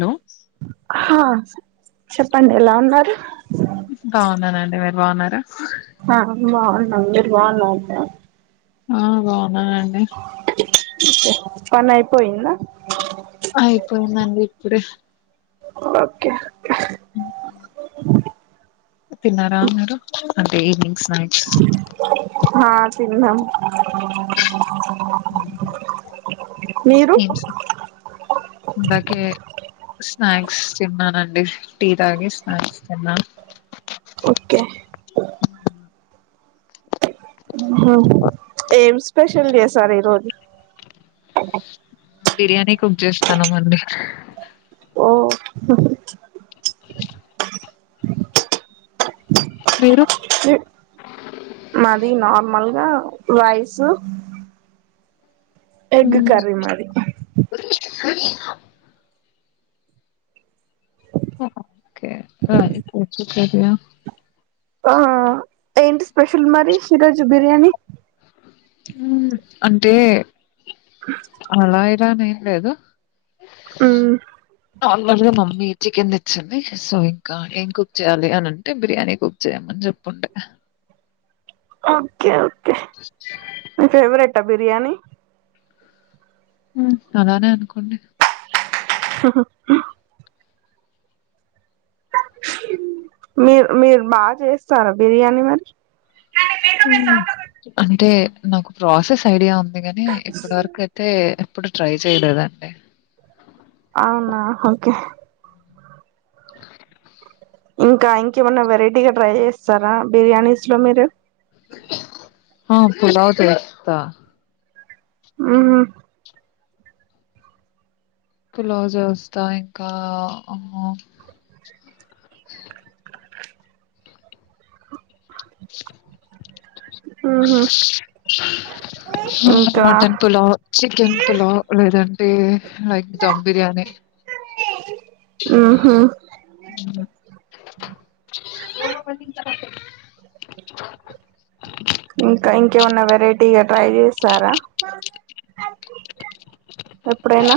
No హ చెప్పండి ఎలా ఉన్నారు. బాగున్నానండ. మీరు బాగున్నార? ఆ బావున్ అందరు బావున్నారా ఆ బాగున్నానండి పనయిపోయింద అయిపోయిందండి ఇప్పుడే ఓకే తిన్నార మీరు అంటే ఈవి నింగ్స్ స్నాక్స్ తిన్నం మీరు ఇంచ్ ఇందాకే స్నాక్స్ తిన్నానండి టీ తాగి స్నాక్స్ తిన్నా ఓకే ఊహ్మ్ ఏం స్పెషల్ చేసారు ఈ రోజు బిర్యానీ కుక్ జేస్తన్నమండి ఓ హ్మ్ మీరు మాది నార్మల్గా రైస్ ఎగ్ కర్రీ మాది స [unintelligible] ఓహో ఓకే ఆ ఇపుడు చు చేసేద ఆ ఏంటి స్పెషల్ మరి షిరోజు బిర్యానీ ఊ అంటే అలాయిత్ పనేం లేదు ఉమ్ నార్మల్గా మమ్మీ చికెన్ తెచ్చింది సో ఇంకా ఏం కుక్ చేయ్యాలి అని అంటే బిర్యానీ కుక్ చేయమని చెప్పుండే ఓకే ఓ [unintelligible] ఆ బిర్యానీ ఊ అలానే అనుకోండి హహ ఆ మీరు మీర్ బాగా చేస్తారా బిర్యానీ మరి హ్మ్. అంటే నాకు ప్రాసెస్ ఐడియా ఉంది అందుకని ఇప్పడు వరకు అయితే ఎప్పుడు ట్రై చేయలేదండి అవునా ఓకే [unintelligible] ఇంకా ఇంకేమన్నా వెరైటీగా ట్రై చేస్తారా బిర్యానీస్ లో మీరు హ పులావు తో చేస్తా ఉమ్ పులావు జెస్తా ఇంకా అమ్మో ఉహు ఇంకా మటన్ పులావ్, చికెన్ పులావ్ లేదంటే లైక్ ధమ్ బిర్యానీ. ఉహు [unintelligible] ఇంక ఇంకేమన్నా వెరైటీగా ట్రై చేసారా. ఎప్పుడైనా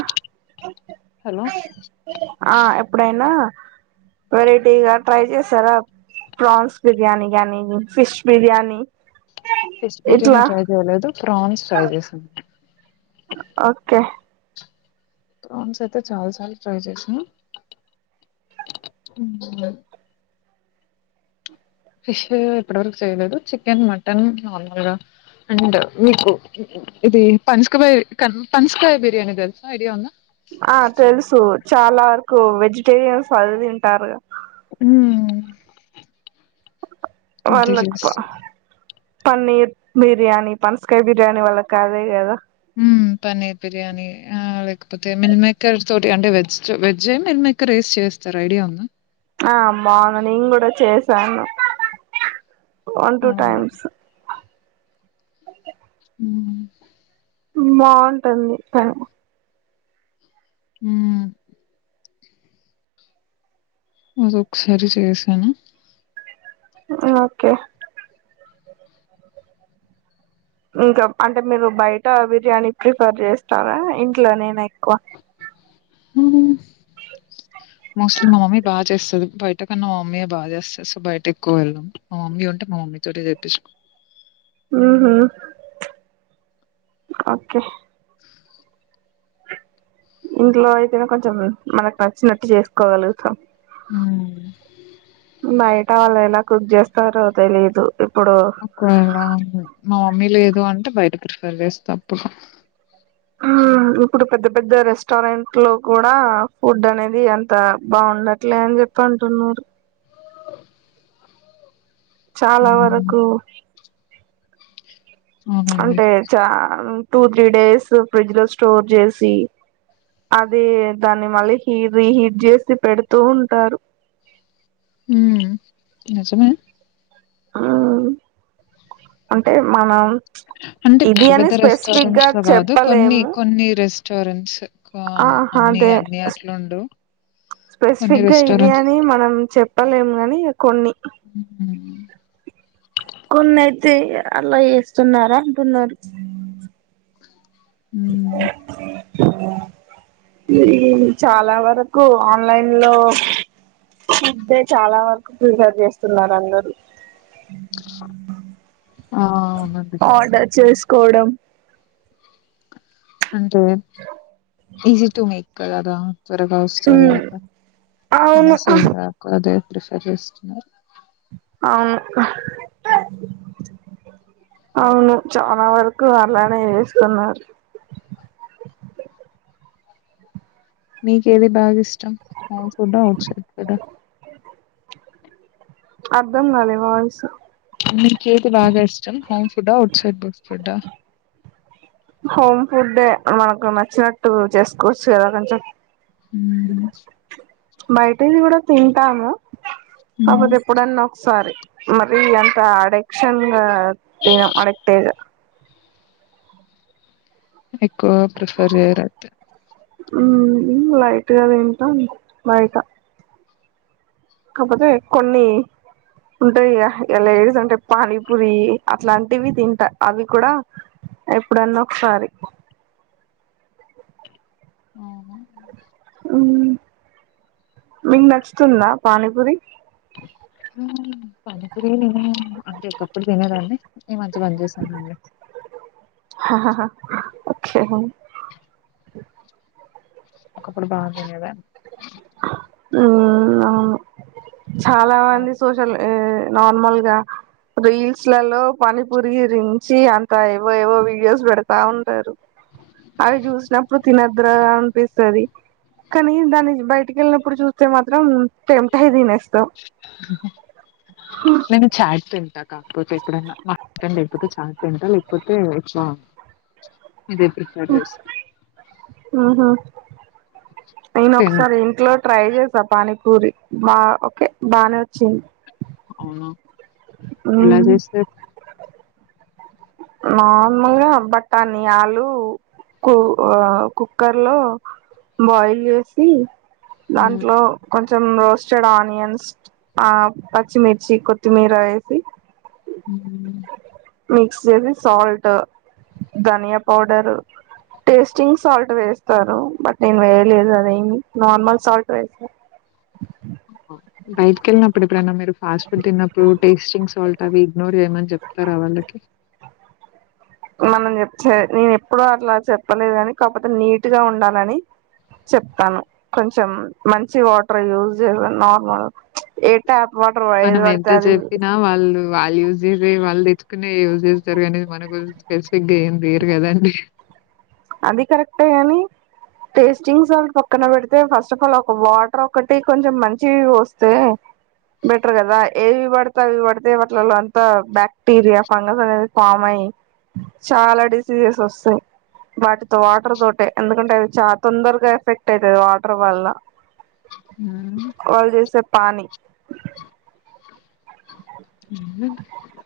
హలో! ఆ ఎప్పుడైనా వెరైటీగా ట్రై చేసారా, ప్రాన్స్ బిర్యానీ గానీ ఫిష్ బిర్యానీ. ఫిష్ బిర్యానీ ఇట్లా ట్రై చేయలేదు ప్రాన్స్. ట్రై చేశన్. ఓకే ప్రాన్స్ అయితే చాలా సార్లు ట్రై చేస్న ఫిష్ ఇప్పటి వరకు చేయలేదు, చికెన్ మటన్ నార్మల్గా అండ్ మీకు ఇది పన్స్ కుబొయ్, క్కన్ పన్సకాయ బిర్యానీ థెల్సా ఐడియా ఉందా. ఆ తెలుసు చాలా అర్కు వెజిటేరియన్స్ అది తింటారు. హు వాళ్ళక్ క్వ పన్నీర్ బిర్యానీ పనసకాయ బిర్యానీ వాళ్ళక్ అదే కదా. హు పన్నీర్ బిర్యానీ ఆ లేకపోతే మిన్ మేకర్ తోటి అంటే వెజ్జు, వెజ్జె మిన్ మేకర్ ఏసి చేస్తారు ఐడియా ఉందా. ఆ మార్నింగ్ కూడా చేశాను. వన్ అవును టూటైమ్స్ అే మ్మ్. బాంటుంది కను హు అదొక్కసారి చేసాను. ఓకే ఇంకా అంటే మీరు బైట బిర్యానీ ప్రిఫర్ చేస్తారా ఇంట్లోనేనె ఎక్కువ. మోస్ట్లీ మా మమ్మీ బాగా చేస్సది, బయట కన్నా మా మమ్మీయె బా చేస్సది. సో బయట ఎక్కువ వెళ్ళమ్, మా మమ్మీ ఉంటే మా మమ్మీ తోటి చెపిస్ హుహు, ఓకే ఇంట్లో అయితేనె కొంచెం మనకు న చ్చినట్టు చేస్కోగలుగుతం. ఉ బైట వాళ్ళ్ ఎల కుక్ జెస్తారో తెలీదు. ఇప్పుడు అ కొయ్యిల ఉంటది. మా మమ్మీ లేదు అంటే బయట ప్రిఫర్ చేస్త అప్పుడు ఆ ఎపుడు పెద్ద పెద్ద రెస్టారెంట్ లో కూడా ఫుడ్ అనేది అంత బావుండట్లే అని చెప్పి అంటున్నారు. చాలా మ్మ్ వరకు ప్చ్ అవునండి అంటే చా టూ త్రీ డేస్ ఫ్రిడ్జ్ లో స్టోర్ చేసి, అదే దాన్ని మళ్ళీ హీరి హీట్ జేసి పెడుతూ ఉంటారు. హు, నిజమె ఆ అంటే మనం అంటే ఇది పెద్ద అని పెద్ద స్పెసిఫిక్ గా రెస్టారెంట్స్ లో కాదు కొన్ని కొన్ని రెస్ స్స్టోరెన్స్ ఆ అదే కొన్ని స్పెసిఫిక్గా ఇది రెస్టారెంట్స్ అని మనం చెప్ ట్టలేం గనీ ఇగ కొన్ని కొన్ని అయితే అలా చేస్తున్నారా అంటున్నారు ఊ ఊ ఇ చాలా వరకు ఆన్లైన్ లో ఫుడ్డే చాలా వరకు ప్రిఫేర్ చేస్తున్నారు అందరు ఆ అవునండి కోడం అంటే ఈజీ టు మేక్ కదా గా త్వరగా వస్తది ఉమ్ గద అవును అనేసి నాకు అదే ప్రిఫర్ చేస్తున్నారు అవును అవును చాలా వరకు అలానే చేస్తున్నారు మీకేది బాగ ఇష్టం హోమ్ ఫుడా అఔట్ సైడ్ ఫుడా అర్ధం గాలే వాయిసు మీకేది బాగా ఇష్టం హోమ్ ఫుడ అఔట్సైడ్ బ ఫుడ హోమ్ ఫుడ్డే మనకు నచ్చినట్టు చేసుకోవచ్చు కదా కొంచెం ఊ బయటది కూడా తింటాను హ్మ్. కాపోతే ఎప్పుడన్నా ఒకసారి మరి అంత అడెక్షన్ గా తినం అడక్తేజ ఎక్కువ ప్రిఫర్ చేయరు అయితే ఊ లైట్గా తింటాం బైట కాకపోతే కొన్ని ఉంటాయి ఇగ లేడీస్ అంటె పానీపూరి అట్లాంటివి తింటా అవి కూడా ఎప్పుడన్నా ఒకసారి అవునా ఉమ్ మీకు నచ్చుతుందా పానీపూరి ఊ పానిపూరి నేను అంటే ఒకప్పుడు తినేదాని ఈ మధ్య బం జేశానండి క్షేమం ఒకప్పుడు బాగ్ తినేదని ఊమ్ అవును చాలా ఆ, మంది సోషల్ ఎ నార్మల్ గా రీల్స్ లలో పానిపురించి అంత ఏవో ఏవో వీడియోస్ పెడతా ఉంటారు అవి చూసినప్పుడు తినద రా అనిపిస్తది కానీ దాని బయటికెళ్ళిన ఇప్పుడు చూస్తే మాత్రం టెమ్ట్ అయ్ దినేస్త పోతే ఎపుడన మ అక్కను దేపోతే చాలు కింటలు ఏపోతే చాలు ఇదే ప్రిఫర్ చే ఉహు నేను ఒకసారి ఇంట్లో ట్రై చేస్ పానీపూరి బా ఓకే బానే వచ్చింది అవునా ఇలా హ్మ్. చేస్తే నార్మల్గా బట్టాన్ని ఆలు కు కుక్కర్ లో బాయిల్ చేసి హ్మ్. దాంట్లో కొం కొంచం రోస్టెడ్ ఆనియన్స్ ఆ పచ్చిమిర్చి కొత్తిమీర వేసి హ మిక్స్ వసి సాల్ట్ ధనియా పౌడరు టేస్టింగ్ సాల్ట్ వేస్తారు బట్ నేను వేయలేదు అది ఏమి నార్మల్ సాల్ట్ వే బయటికెళ్ళినప్పుడు ఎప్పుడైనా మీరు ఫాస్ట్ ఫుడ్ తిన్నప్పుడు టేస్టింగ్ సు పల్లవి రోజు ఏమన చెప్తార వాళ్ళకి మనం చెప్ నేను ఎప్పుడు అలా చెప్పలేదు కాని కాకపోతే నీట్ గా ఉండాలని చెప్తాను కొంచం మంచి వాటర్ యూజ చేస నార్మల్ ఏ ట్యాప్ వాటర్ ఏది మనం ఎంత పడితే అది చెప్పినా వాళ్ళు వాళ్ళ్యూ చేసే వా తెచ్చుకునే యూజ్ చేస్తారు గాని మన కోసం స్పే పిగ్ ఏం తీయరు కదండి అది కరెక్టే గాని టేస్టింగ్ సాల్ట్ పక్కన పెడితే ఫస్ట్ ఆఫ్ ఆల్ ఒక వాటర్ ఒకటి కొంచం మంచివివి వస్తే బెటర్ కదా ఏవి పడితే అవి పడితే వాటిలలో అంతా బాక్టీరియా ఫంగస్ అనేది ఫామ్ అయ్యి చాలా డిసీజెస్ వస్తాయి వాటితో వాటర్ తోట ఎందుకంటే అది చాలా తొందరగా ఎఫెక్ట్ అవుతుంది వాటర్ వల్ల హ్మ్. వాళ్ జేసే స పనీ [inaudible]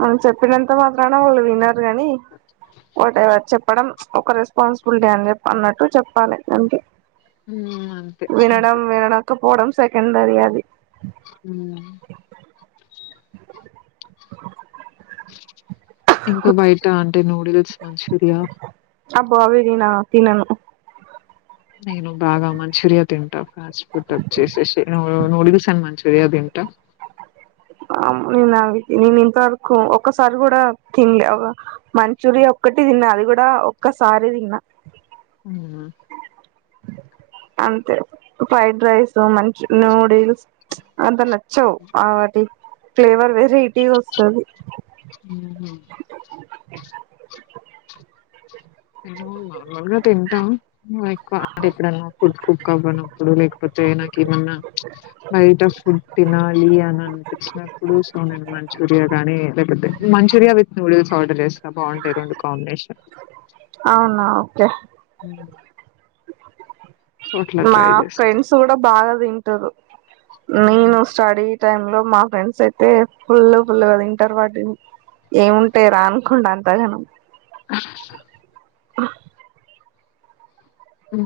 మనం చెప్పినంత మాత్రాన వాళ్ళు వినరు ని ఒకటివ చెప్పడం ఒక రెస్పాన్సిబిలిటీ అని చె అన్నట్టు చెప్పాలి దనకి హ్మ్. అంతే వినడం ఇంకా. వినడకపోవడం సెకండరి అది హ్మ్. ఇంకా బయట అంట అంటే నూడిల్స్ మంచూరియా దనా తినను నేను బాగా మంచూరియా తింటా ఫాస్ట్ ఫుడ్ వేసేసి నూడిల్స్ అని మంచూరియా తింటా నేను అవి నేను ఇంతవరకు ఒసారి కూడా తినలే మంచూరియా ఒక్కటి తిన్నా అది కూడా ఒక్కసారి తిన్నా ఆ అంతే ఫ్రైడ్ రైస్ మంచి నూడిల్స్ అంత నచ్చవు వాటి ఫ్లేవర్ వెరైటీ వస్తుంది హుహు. [inaudible] ల్గా తింటాంక్కువ అంటే ఎప్పుడన్నా ఫుడ్ కుక్ అవ్వనప్పుడు లేకపోతే నాకు ఏమన్నా బయట ఫుడ్ తినాలి అని అనిపించినప్పుడు సో నేను మంచూరియా గాని లేకపోతే మంచూరియా విత్ నూడిల్స్ కౌడ రేస్తా బాగుంటాయి రెండు కాంబినేషన్ అవునా ఓకే అ మా ఫ్రెండ్స్ కూడా బాగా తింటారు నేను మ్మ్. స్టడీ టై లో మా ఫ్రెండ్స్ అయితే ఫుల్ ఫుల్ కద ఇంటర్ వాటి ఏముంటే రానుకుండా అంతగానం అ [inaudible] ఆ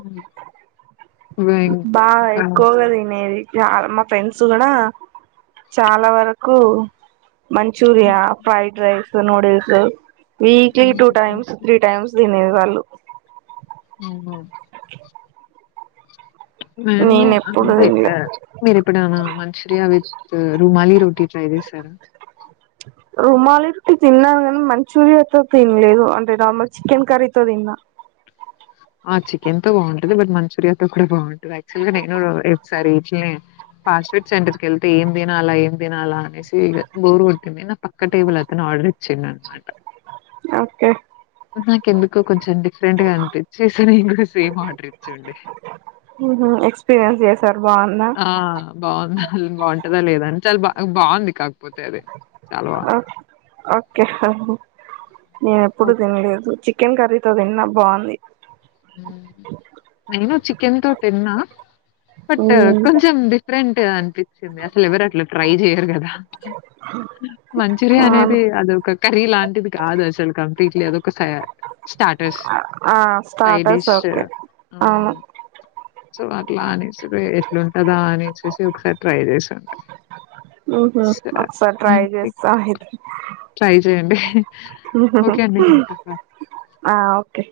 బా ఎయికుగదు నది మా ఫ్రెండ్స్ కూడా చాలా వరకు Manchuria fried rice noodles weekly మ్మ్. టూ టైమ్స్ త్రీ టైమ్స్ తినేది వాళ్ళు ఆ నేను ఎప్పుడు తినలే మీరు ఎప్పుడూ అయినా మచురియా విత్ రూమాలి రోటీ ట్రై చేసారా రుమాలి రోటి తిన్నాను కానీ మంచూరియాతో తిన్లేదు అంటే నార్మల్ చికెన్ కర్రీతో తిన్నా ఆ చికెన్ తో బాగుంటది బట్ మంచూరియా తో కూడా బాగుంటంది యాక్చువల్ గా నేనుసారి ఇట్నే ఫాస్ట్ ఫుడ్ సెంటర్కి వెళ్తే ఏం తినాలా ఏం తినాలా అనేసి బోరు కొట్టింది నా పక్క టేబుల్ అతను ఆర్డర్ ఇచ్చిండు అనమాట ఓకే నాకెందుకు కొంచెం డిఫరెంట్ గా అనిపించి చూసి నేను కూడా సేమ్ ఆర్డర్ ఇచ్చండి ఎక్స్పీరియన్స్ చేసారు బాగుందా ఆ బాగు బాగుంటందా లేదని చాలు బా బాగుంది కా ఓకే నేను ఎప్పుడు ఓహ్! తినలేదు చిక్ చికెన్ కర్రీతో తిన్నా బాగుంది నేను చికెన్ తో తిన్నా బట్ కొంచెం డిఫరెంట్ అనిపించింది అసలు ఎవరు అట్లా ట్రై చెయరు కదా మంచూరియా అవును అనేది అదొక కర్రీ లాంటిది కాదు అసలు కంప్లీట్లీ అదొక స ఆ స్టార్టస్ ఒకే అవును హ్మ్. సో అట్లా అనేసి ఎట్లుంటందా అనిచ్చేసి ఒకసారి ట్రై చేసండి ఒకసారి ట్రై చేస్తాం అయితే ట్రై చేయండి. ఓకే అండి. ఉంటా. బాయ్. ఆ ఓకే